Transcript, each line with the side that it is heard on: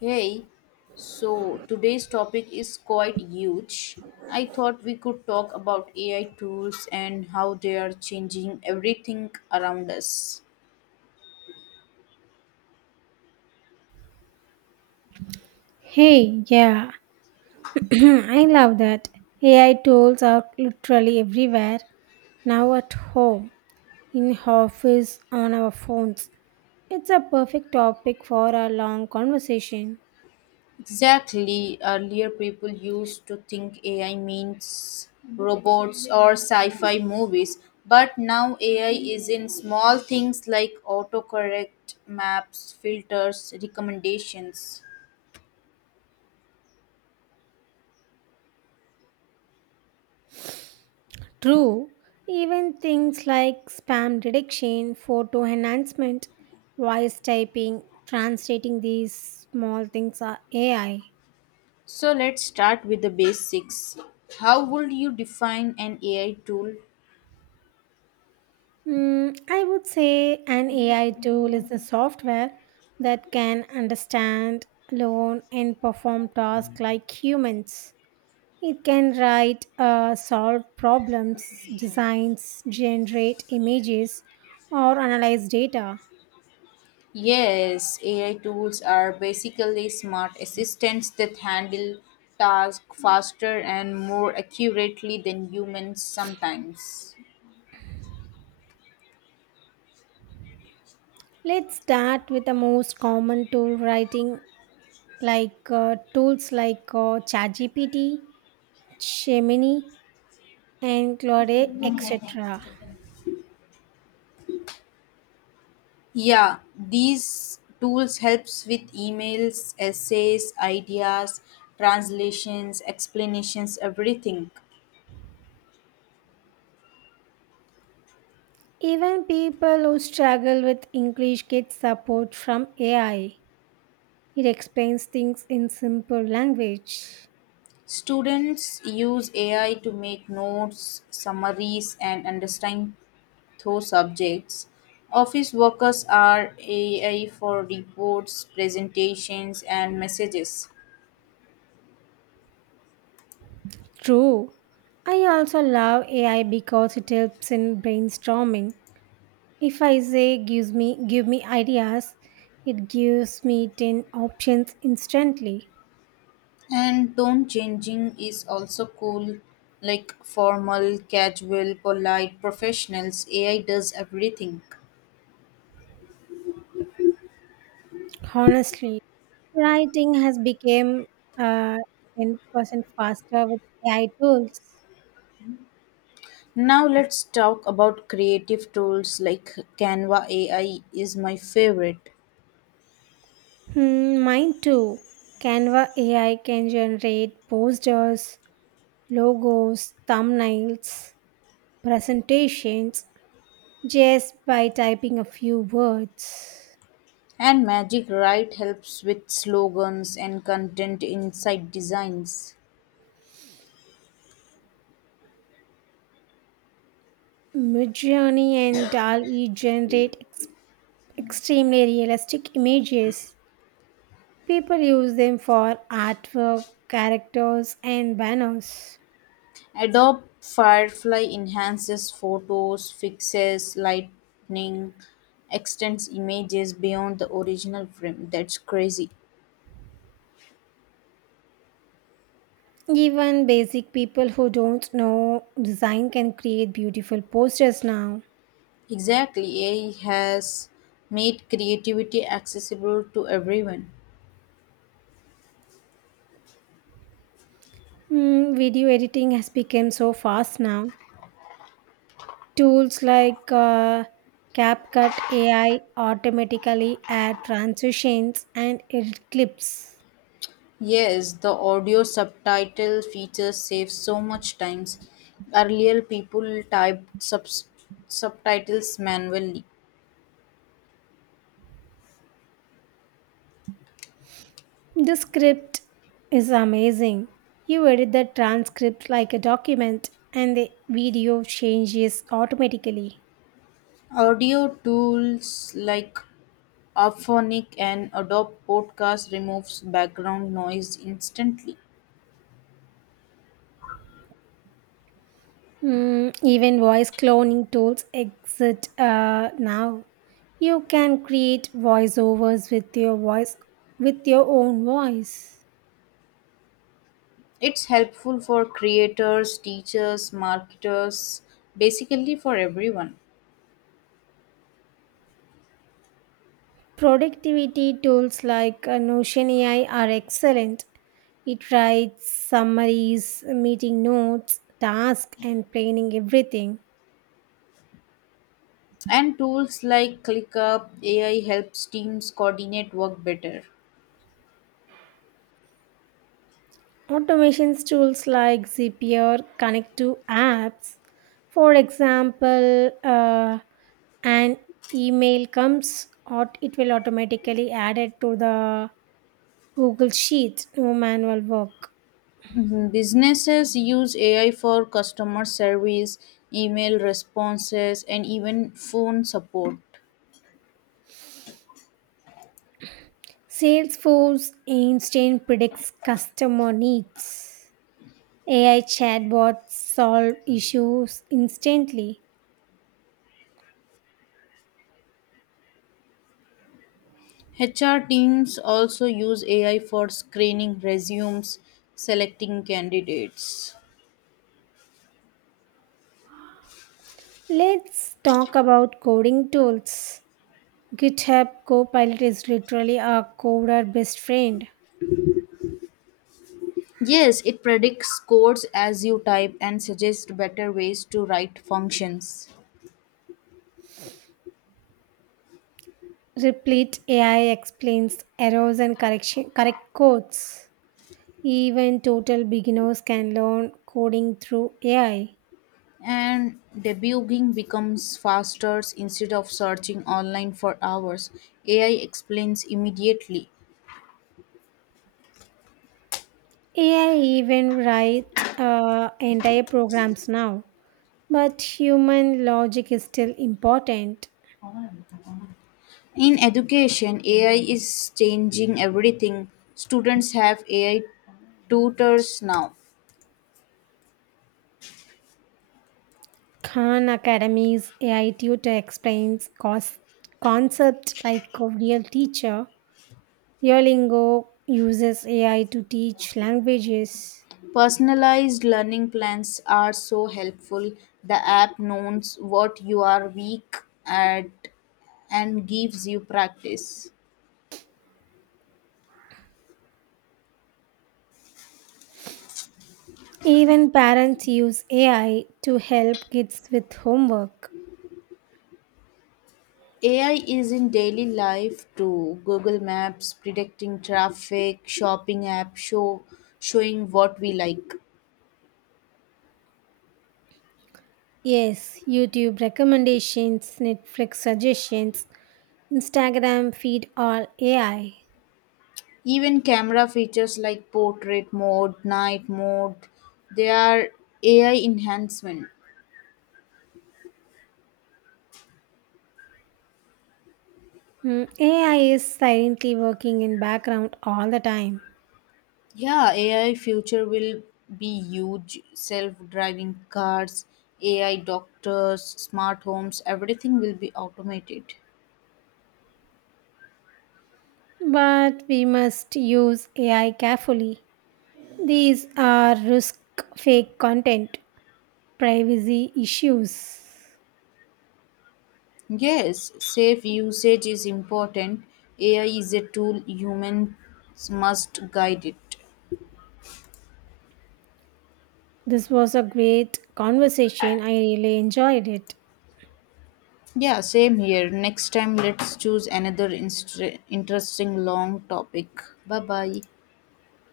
left: Hey, so today's topic is quite huge. I thought we could talk about AI tools and how they are changing everything around us.
right: Hey, yeah, I love that. AI tools are literally everywhere now at home, in office, on our phones. It's a perfect topic for a long conversation.
left: Exactly, earlier people used to think AI means robots or sci fi movies, but now AI is in small things like autocorrect, maps, filters, recommendations.
right: True, even things like spam detection, photo enhancement, voice typing, translating these small things are AI.
left: So let's start with the basics. How would you define an AI tool?
right: I would say an AI tool is a software that can understand, learn, and perform tasks like humans. It can write, solve problems, designs, generate images, or analyze data.
left: Yes, AI tools are basically smart assistants that handle tasks faster and more accurately than humans sometimes.
right: Let's start with the most common tool writing, like tools like ChatGPT, Gemini, and Claude, etc.
left: Yeah, these tools helps with emails, essays, ideas, translations, explanations, everything.
right: Even people who struggle with English get support from AI. It explains things in simple language.
left: Students use AI to make notes, summaries, and understand two subjects. Office workers are AI for reports, presentations, and messages.
right: True. I also love AI because it helps in brainstorming. If I say give me ideas, it gives me 10 options instantly.
left: And tone changing is also cool, like formal, casual, polite, professionals. AI does everything.
right: Honestly, writing has become uh, 10% faster with AI tools.
left: Now let's talk about creative tools like Canva AI is my favorite.
right: Hmm, mine too. Canva AI can generate posters, logos, thumbnails, presentations just by typing a few words.
left: And Magic Write helps with slogans and content inside designs.
right: Midjourney and DALL-E generate extremely realistic images. People use them for artwork, characters, and banners.
left: Adobe Firefly enhances photos, fixes lighting, extends images beyond the original frame. That's crazy.
right: Even basic people who don't know design can create beautiful posters now.
left: Exactly. AI has made creativity accessible to everyone.
right: Video editing has become so fast now. Tools like CapCut AI automatically add transitions and edit clips.
left: Yes, the audio subtitle feature saves so much time. Earlier, people typed subtitles manually.
right: The script is amazing. You edit the transcript like a document, and the video changes automatically.
left: Audio tools like Auphonic and Adobe Podcast removes background noise instantly.
right: Even voice cloning tools exist now. You can create voiceovers with your voice with your own voice.
left: It's helpful for creators, teachers, marketers, basically for everyone.
right: Productivity tools like Notion AI are excellent. It writes summaries, meeting notes, tasks, and planning everything.
left: And tools like ClickUp AI helps teams coordinate work better.
right: Automations tools like Zapier connect to apps. For example, an email comes, it will automatically add it to the Google Sheet, no manual work.
left: Mhm. Businesses use AI for customer service, email responses, and even phone support.
right: Salesforce Einstein predicts customer needs. AI chatbots solve issues instantly.
left: HR teams also use AI for screening resumes, selecting candidates.
right: Let's talk about coding tools. GitHub Copilot is literally our coder best friend.
left: Yes, it predicts codes as you type and suggests better ways to write functions.
right: Replete AI explains correct codes. Even total beginners can learn coding through AI.
left: And debugging becomes faster instead of searching online for hours. AI explains immediately.
right: AI even write entire programs now, but human logic is still important.
left: In education, AI is changing everything. Students have AI tutors now.
right: Khan Academy's AI tutor explains concepts like a real teacher. Duolingo uses AI to teach languages.
left: Personalized learning plans are so helpful. The app knows what you are weak at and gives you practice.
right: Even parents use AI to help kids with homework.
left: AI is in daily life too. Google Maps predicting traffic, shopping app show showing what we like.
right: Yes, YouTube recommendations, Netflix suggestions, Instagram feed all AI.
left: Even camera features like portrait mode, night mode, they are AI enhancement.
right: AI is silently working in background all the time.
left: Yeah, AI future will be huge. Self-driving cars, AI doctors, smart homes, everything will be automated.
right: But we must use AI carefully. These are risk fake content, privacy issues.
left: Yes, safe usage is important. AI is a tool humans must guide it.
right: This was a great conversation. I really enjoyed it.
left: Yeah, same here. Next time let's choose another interesting long topic. Bye-bye.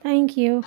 right: Thank you.